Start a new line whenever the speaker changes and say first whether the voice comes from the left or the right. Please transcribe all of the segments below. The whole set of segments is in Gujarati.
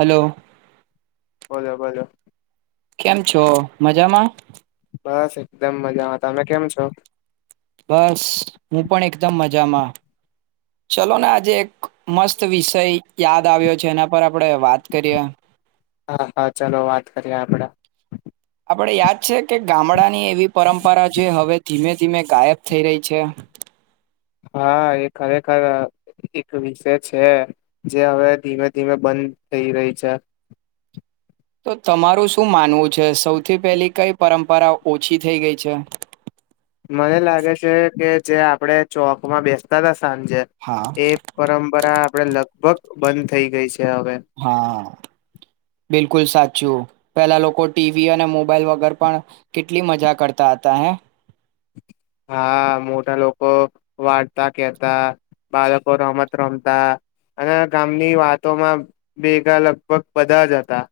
right: હલો.
left: બોલો બોલો.
right: કેમ છો મજામાં.
left: બસ એકદમ મજામાં તમે કેમ છો.
right: બસ હું પણ એકદમ મજામાં ચલો ને આજે એક મસ્ત વિષય યાદ આવ્યો છે એના પર આપણેે વાત કરીએ.
left: હા હા ચલો વાત કરીએ આપડે.
right: આપણે યાદ છે કે ગામડાની એવી પરંપરા જે હવે ધીમે ધીમે ગાયબ થઈ રહી છે.
left: હા એ ખરેખર એક વિષય છે જે હવે ધીમે ધીમે બંધ થઈ રહી છે.
right: તો તમારું શું માનવું છે સૌથી પહેલી કઈ પરંપરા ઓછી થઈ ગઈ છે.
left: મને લાગે છે કે જે આપડે ચોક માં બેસતા સાંજે
right: હા
left: એ પરંપરા આપડે લગભગ બંધ થઈ ગઈ છે. હવે
right: હા. બિલકુલ સાચું પેલા લોકો ટીવી અને મોબાઈલ વગર પણ કેટલી મજા કરતા હતા હે.
left: હા મોટા લોકો વારતા કેતા બાળકો રમત રમતા અને ગામની વાતોમાં ભેગા લગભગ બધા જ હતા.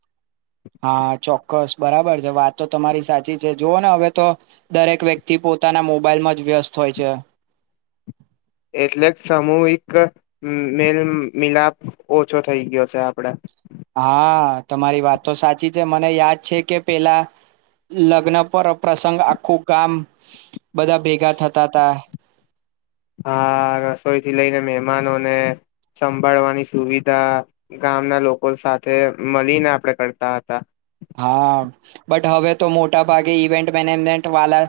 right: કસ બરાબર છે વાત તો તમારી સાચી છે જુઓ ને હવે તો દરેક વ્યક્તિ પોતાના મોબાઈલમાં જ વ્યસ્ત હોય છે.
left: એટલે જ સામૂહિક મેલ મિલાપ ઓછો થઈ ગયો છે આપડ.
right: હા તમારી વાત તો સાચી છે મને યાદ છે કે પેલા લગ્ન પર પ્રસંગ આખું ગામ બધા ભેગા થતા તા.
left: હા રસોઈ થી લઈને મહેમાનોને સંભાળવાની સુવિધા ગામના લોકો સાથે મલીને આપણે કરતા હતા.
right: હા બટ હવે તો મોટા ભાગે ઈવેન્ટ મેનેજમેન્ટ વાળા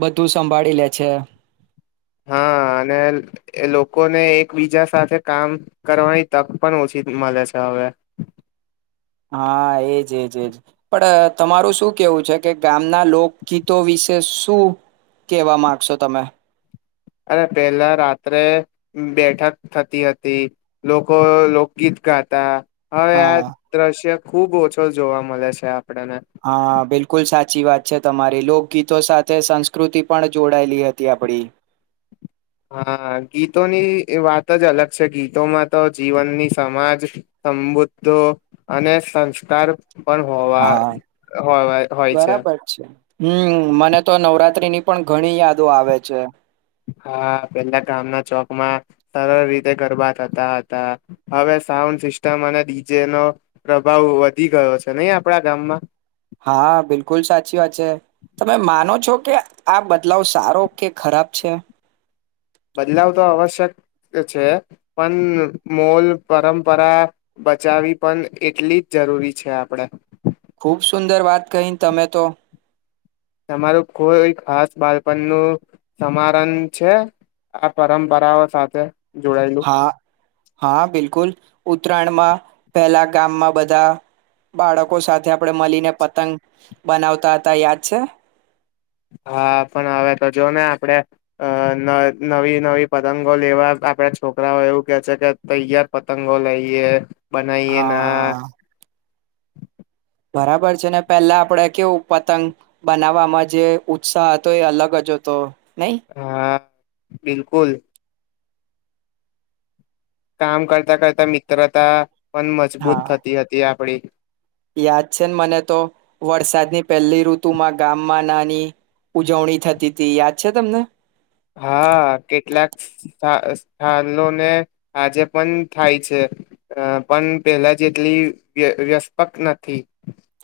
right: બધું સંભાળી લે છે.
left: હા અને એ લોકોને એકબીજા સાથે કામ કરવાની તક પણ ઓછી મલે છે હવે.
right: હા એજ એજ એજ પણ તમારું શું કેવું છે કે ગામના લોકગીતો વિશે શું કેવા માંગશો તમે.
left: અરે પેલા રાત્રે બેઠક થતી હતી લોકો લોકગીત ગાતા હવે આ
right: હા
left: દ્રશ્ય ખુબ ઓછો જોવા મળે છે આ
right: હા બિલકુલ સા સાચી વાત છે તમારી લોકગીતો સાથે સંસ્કૃતિ પણ જોડાયેલી હતી આપડી.
left: હા ગીતોની વાત જ અલગ છે ગીતોમાં તો જીવનની સમાજ સમબુદ્ધો અને સંસ્કાર પણ હોવા
right: હા
left: હોવા હોય
right: બરાબર છે હમ્મ મને તો નવરાત્રીની પણ ઘણી યાદો આવે છે.
left: હા પેલા ગામના ચોકમાં સરળ રીતે ગરબા થતા હતા હવે સાઉન્ડ સિસ્ટમ અને ડીજે નો પ્રભાવ વધી ગયો છે નહી આપડા ગામમાં.
right: હા બિલકુલ સાચી વાત છે તમે માનો છો કે આ બદલાવ સારો કે ખરાબ છે.
left: બદલાવ તો આવશ્યક છે પણ મોલ પરંપરા બચાવવી પણ એટલી જ જરૂરી છે આપણેે.
right: ખુબ સુંદર વાત કહી તમે તો.
left: તમારું કોઈ ખાસ બાળપણ નું સમારન છે આ પરંપરાઓ સાથે. જોડાયેલું
right: હા હા બિલકુલ ઉત્તરાયણ મા પહેલા ગામમાં બધા બાળકો સાથે આપણે મળીને પતંગ બનાવતા હતા યાદ છે?
left: હા પણ હવે તો જો ને આપડે અ નવી નવી પતંગો લેવા આપડા છોકરાઓ એવું કે છે કે તૈયાર પતંગો લઈએ બનાઈએ ના.
right: હા બરાબર છે ને પહેલા આપડે કેવું પતંગ બનાવવામાં જે ઉત્સાહ હતો એ અલગ જ હતો. નઈ
left: હા બિલકુલ કામ કરતા કરતા મિત્રતા પણ મજબૂત
right: હા
left: થતી હતી આપડી
right: યાદ છે ને મને તો વરસાદની પહેલી ઋતુમાં ગામમાં નાની ઉજવણી થતી તી યાદ છે તમને
left: હા કેટલાક સથા સ્થનોને આજે પણ થાય છે પણ પેલા જેટલી વય વ્યસ્પક નથી.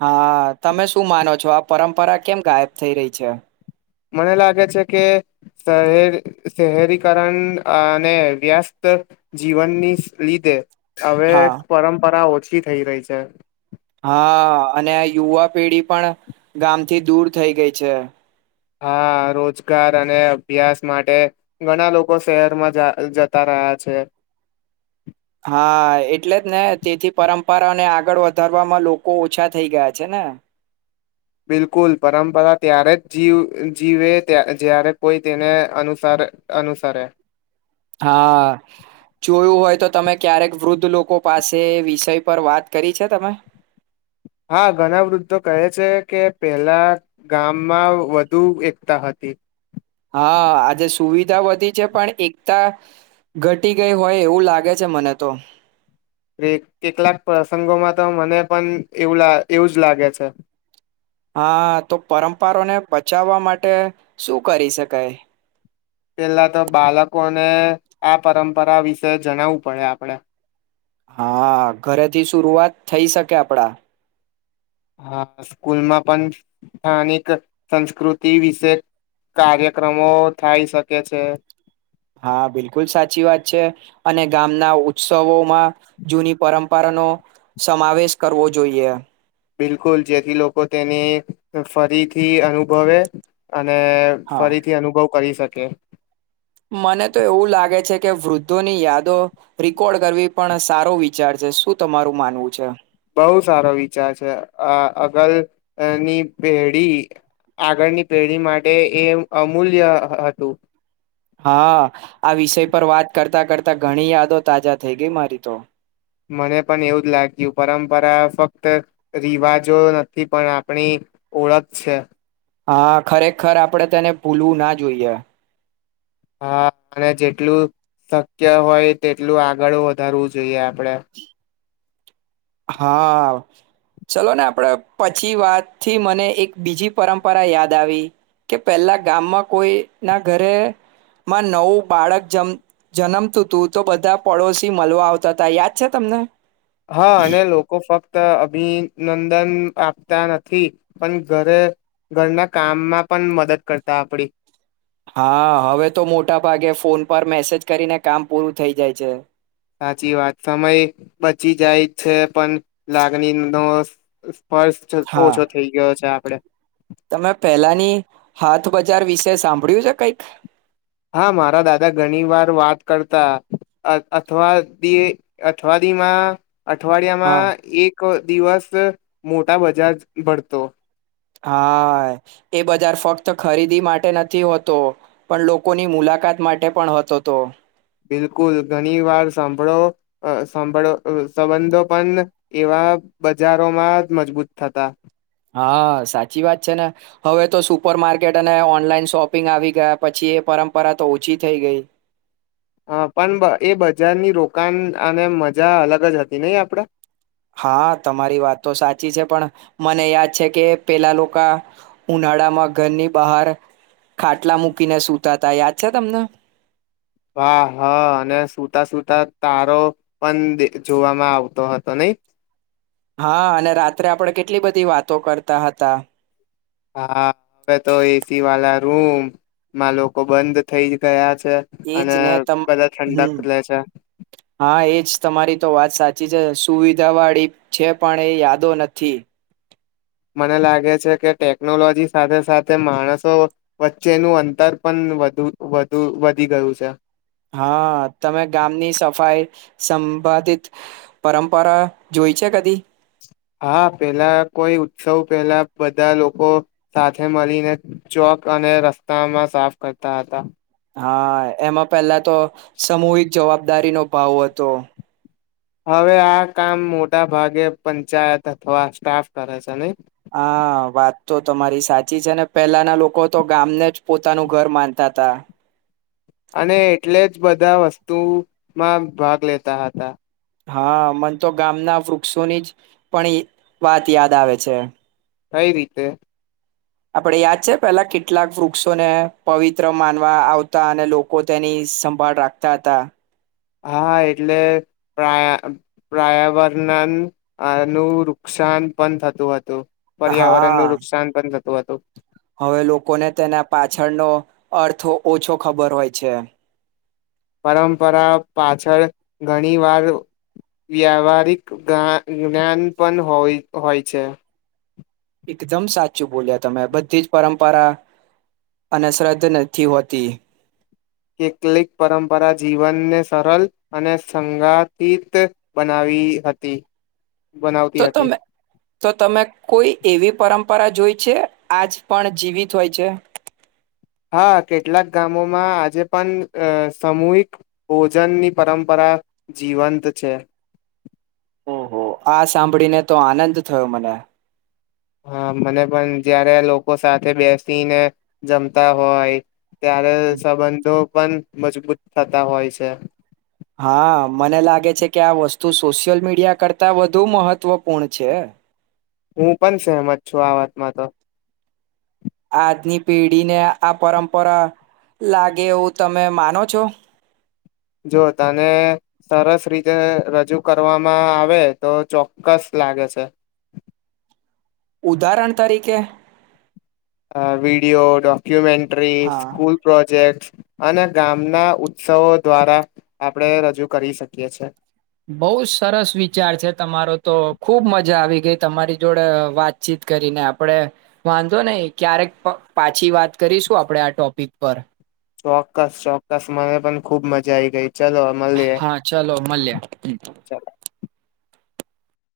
right: હા તમે શું માનો છો આ પરંપરા કેમ ગાયબ થઈ રહી છે.
left: મને લાગે છે કે શહેર શહેરીકરણ અને વ્યસ્ત જીવનની લીધે હવે
right: હા
left: પરંપરા ઓછી થી રહી છે.
right: હા અને યુવા પેઢી પણ ગામથી દૂર થઈ ગઈ છે.
left: હા રોજગાર અને અભ્યાસ માટે ઘણા લોકો શહેરમાં જા જતા રહ્યા છે.
right: હા એટલે જ ને તેથી પરંપરાને આગળ વધારવામાં લોકો ઓછા થઈ ગયા છે ને
left: બિલકુલ પરંપરા ત્યારે જ જી જીવે જ્યારે કોઈ તેને અનુસારે અનુસરે
right: હા જોયું હોય તો તમે ક્યારેક વૃદ્ધ લોકો પાસે વિષય પર વાત કરી છે તમે
left: હા ઘણા વૃદ્ધો કહે છે કે પેલા ગામમાં વધુ એકતા હતી
right: હા આજે સુવિધા વધી છે પણ એકતા ઘટી ગઈ હોય એવું લાગે છે મને તો
left: કે કેટલાક પ્રસંગોમાં તો મને પણ એવું લા એવું જ લાગે છે.
right: હા તો પરંપરોને બચાવવા માટે શું કરી શકાય
left: પેલા તો બાલકોને આ પરંપરા વિશે જણાવવું પડે આપણેે
right: હા ઘરેથી શુરુઆત થઈ શકે આપડા
left: હા સ્કૂલમાં પણ સ્થાનિક સંસ્કૃતિ વિશે કાર્યક્રમો થાય શકે છે.
right: હા બિલકુલ સાચી વાત છે અને ગામના ઉત્સવો માં જૂની પરં નો સમાવેશ કરવો જોઈએ
left: બિલકુલ જેથી લોકો તેને ફરીથી અનુભવે અને
right: હા.
left: ફરીથી અનુભવ કરી શકે
right: મને તો એવું લાગે છે કે વૃદ્ધોની યાદો રીકોર્ડ કરવી પણ સારો વિચાર છે શું તમારું માનવું છે.
left: બહુ સારો વિચાર છે આ અગલની પેઢી આગળની પેઢી માટે એ અમૂલ્ય હતું.
right: હા આ વિષય પર વાત કરતા કરતા ઘણી યાદો તાજા થઈ ગઈ મારી તો
left: મને પણ એવું જ લાગ્યું પરંપરા ફક્ત રિવાજો નથી પણ આપણી ઓળખ છે.
right: હા ખરેખર આપડે તેને ભૂલવું ના જોઈએ.
left: હા અને જેટલું શક્ય હોય તેટલું આગળ વધારવું જોઈએ આપડે
right: હા ચલો ને આપણે પછી વાતથી મને એક બીજી પરંપરા યાદ આવી કે પેલા ગામમાં કોઈ ના ઘરેમાં નવું બાળક જ જન્મતું હતું તો બધા પડોશી મળવા આવતા હતા યાદ છે તમને
left: હા અને લોકો ફક્ત ત અભિનંદન આપતા નથી પણ ઘરે ઘરના કામમાં પણ મદદ કરતા આપડી
right: હા હવે તો મોટા ભાગે ફોન પર મેસેજ કરીને કામ પૂરું થઈ જાય છે.
left: સાચી વાત સમય બચી જાય છે પણ લાગણી નો ફર્સ
right: હા.
left: ઓછો થઇ ગયો છે આપડે
right: તમે પહેલાની હાથ બજાર વિશે સાંભળ્યું છે કંઈક
left: હા મારા દાદા ઘણી વાર વાત કરતા અથવા અથવાડીમાં
right: હા.
left: અઠવાડિયામાં એક તો દિવસ મોટા બજાજ ભડતો
right: હા એ બજાર ફક્ત ખરીદી માટે નથી હોતો. પણ લોકોની મુલાકાત માટે પણ હતો તો.
left: બિલકુલ. ઘણી વાર સાંભળો સાંભળો સંબંધો પણ એવા બજારોમાં મજબૂત થતા.
right: હા સાચી વાત છે ને. હવે તો સુપર માર્કેટ અને ઓનલાઈન શોપિંગ આવી ગયા પછી એ પરંપરા તો ઓછી થઈ ગઈ.
left: હા પણ એ બજારની રોકાણ અને મજા અલગ જ હતી નહી આપડા
right: હા તમારી વાત તો સાચી છે. પણ મને યાદ છે કે પેલા લોકો ઉનાળામાં ઘરની બહાર ખાટલા મૂકીને સુતાતા. યાદ છે તમને?
left: હા હા અને સુતા સુતા તારો પણ જોવામાં આવતો હતો નઈ.
right: હા અને રાત્રે આપણે કેટલી બધી વાતો કરતા હતા.
left: હા હવે તો એસી વાળા રૂમ માં લોકો બંધ થઇ ગયા છ
right: એજ ને ત હમ્મ
left: લે છે
right: હા એજ તમારી તો વાત સાચ ચી છે. સુવિધા વાળી છે. પણ એ યાદો નથી.
left: મને લાગે છે કે ટેકનોલોજી સાથે સાથે માણસો વચ્ચેનું અંતર પણ વધુ વધુ વધી ગયું છે.
right: હા તમે ગામની સફાઈ સંબંધિત પરંપરા જોઈ છે કદી?
left: હા પેલા કોઈ ઉત્સવ પેલા બધા લોકો સાથે મળીને ચોક અને રસ્તામાં સાફ કરતા હતા.
right: હા એમાં પેલા તો સમૂહિક જવાબદારીનો ભાવ હતો.
left: હવે આ કામ મોટા ભાગે પંચાયત અથવા સ્ટાફ કરે છે નહી.
right: હા વાત તો તમારી સાચી છે ને. પહેલાના લોકો તો ગામને જ પોતાનું ઘર માનતા હતા.
left: અને એટલે જ બધા વસ્તુમાં ભાગ લેતા હતા.
right: હા મને તો ગામના વૃક્ષોની જ પણ વાત યાદ આવે છે.
left: કઈ રીતે?
right: આપડે યાદ છે પેલા કેટલાક વૃક્ષોને પવિત્ર માનવા આવતા અને લોકો તેની સંભાળ રાખતા હતા.
left: હા એટલે પ્રા પ્રા પ્રાયવરણ નું નુકસાન પણ થતું હતું. પર્યાવરણ નું
right: હા
left: નુકસાન પણ થત તો તો.
right: હવે લોકોને તેના પાછળનો અર્થો ઓછો ખબર હોય છે.
left: પરંપરા પાછળ ઘણી વાર વ્યાહારિક ગાન જ્ઞાન પણ હોય હોય છે.
right: એકદમ સાચું બોલ્યા તમે. બધી જ પરંપરા અનશ્રદ્ધ નથી હોતી
left: કેટલિક પરંપરા જીવનને સરળ અને સંગાથિત બનાવી હતી.
right: તો
left: બનાવતી હતી
right: તમે તો તમે કોઈ એવી પરંપરા જોઈ છે આજ પણ જીવિત હોય છે?
left: હા કેટલાક ગામોમાં આજે પણ સામૂહિક ભોજનની પરંપરા જીવંત છે.
right: ઓહો આ સાંભળીને તો આનંદ થયો મને
left: હા મને પણ જયારે લોકો સાથે બેસીને જમતા હોય ત્યારે સંબંધો પણ મજબૂત થતા હોય છે.
right: હા મને લાગે છે કે આ વસ્તુ સોશિયલ મીડિયા કરતા વધુ મહત્વપૂર્ણ છે.
left: હું પણ સહેમત છું આ વાતમાં તો.
right: આજની પેઢીને આ પરંપરા લાગે એવું તમે માનો છો?
left: જો તને સરસ રીતે રજૂ કરવામાં આવે તો ચોક્કસ લાગે છે.
right: ઉદાહરણ તરીકે?
left: અ વિડિયો, ડોક્યુમેન્ટ ટ્રી,
right: હા
left: સ્કૂલ પ્રોજેક્ટ અને ગામના ઉત્સવો દ્વારા, આપણે રજૂ કરી શકીએ છે.
right: બહુ સરસ વિચાર છે તમારો તો ખુબ મજા આવી ગઈ તમારી જોડે વાતચીત કરીને આપણે, વાંધો નઈ ક્યારેક પાછી વાત કરીશું આપડે આ ટોપિક પર.
left: ચોક્કસ ચોક્કસ મને પણ ખુબ મજા આઈ ગઈ. ચલો મળીએ
right: હા ચાલો મળ્યા.
left: ચાલ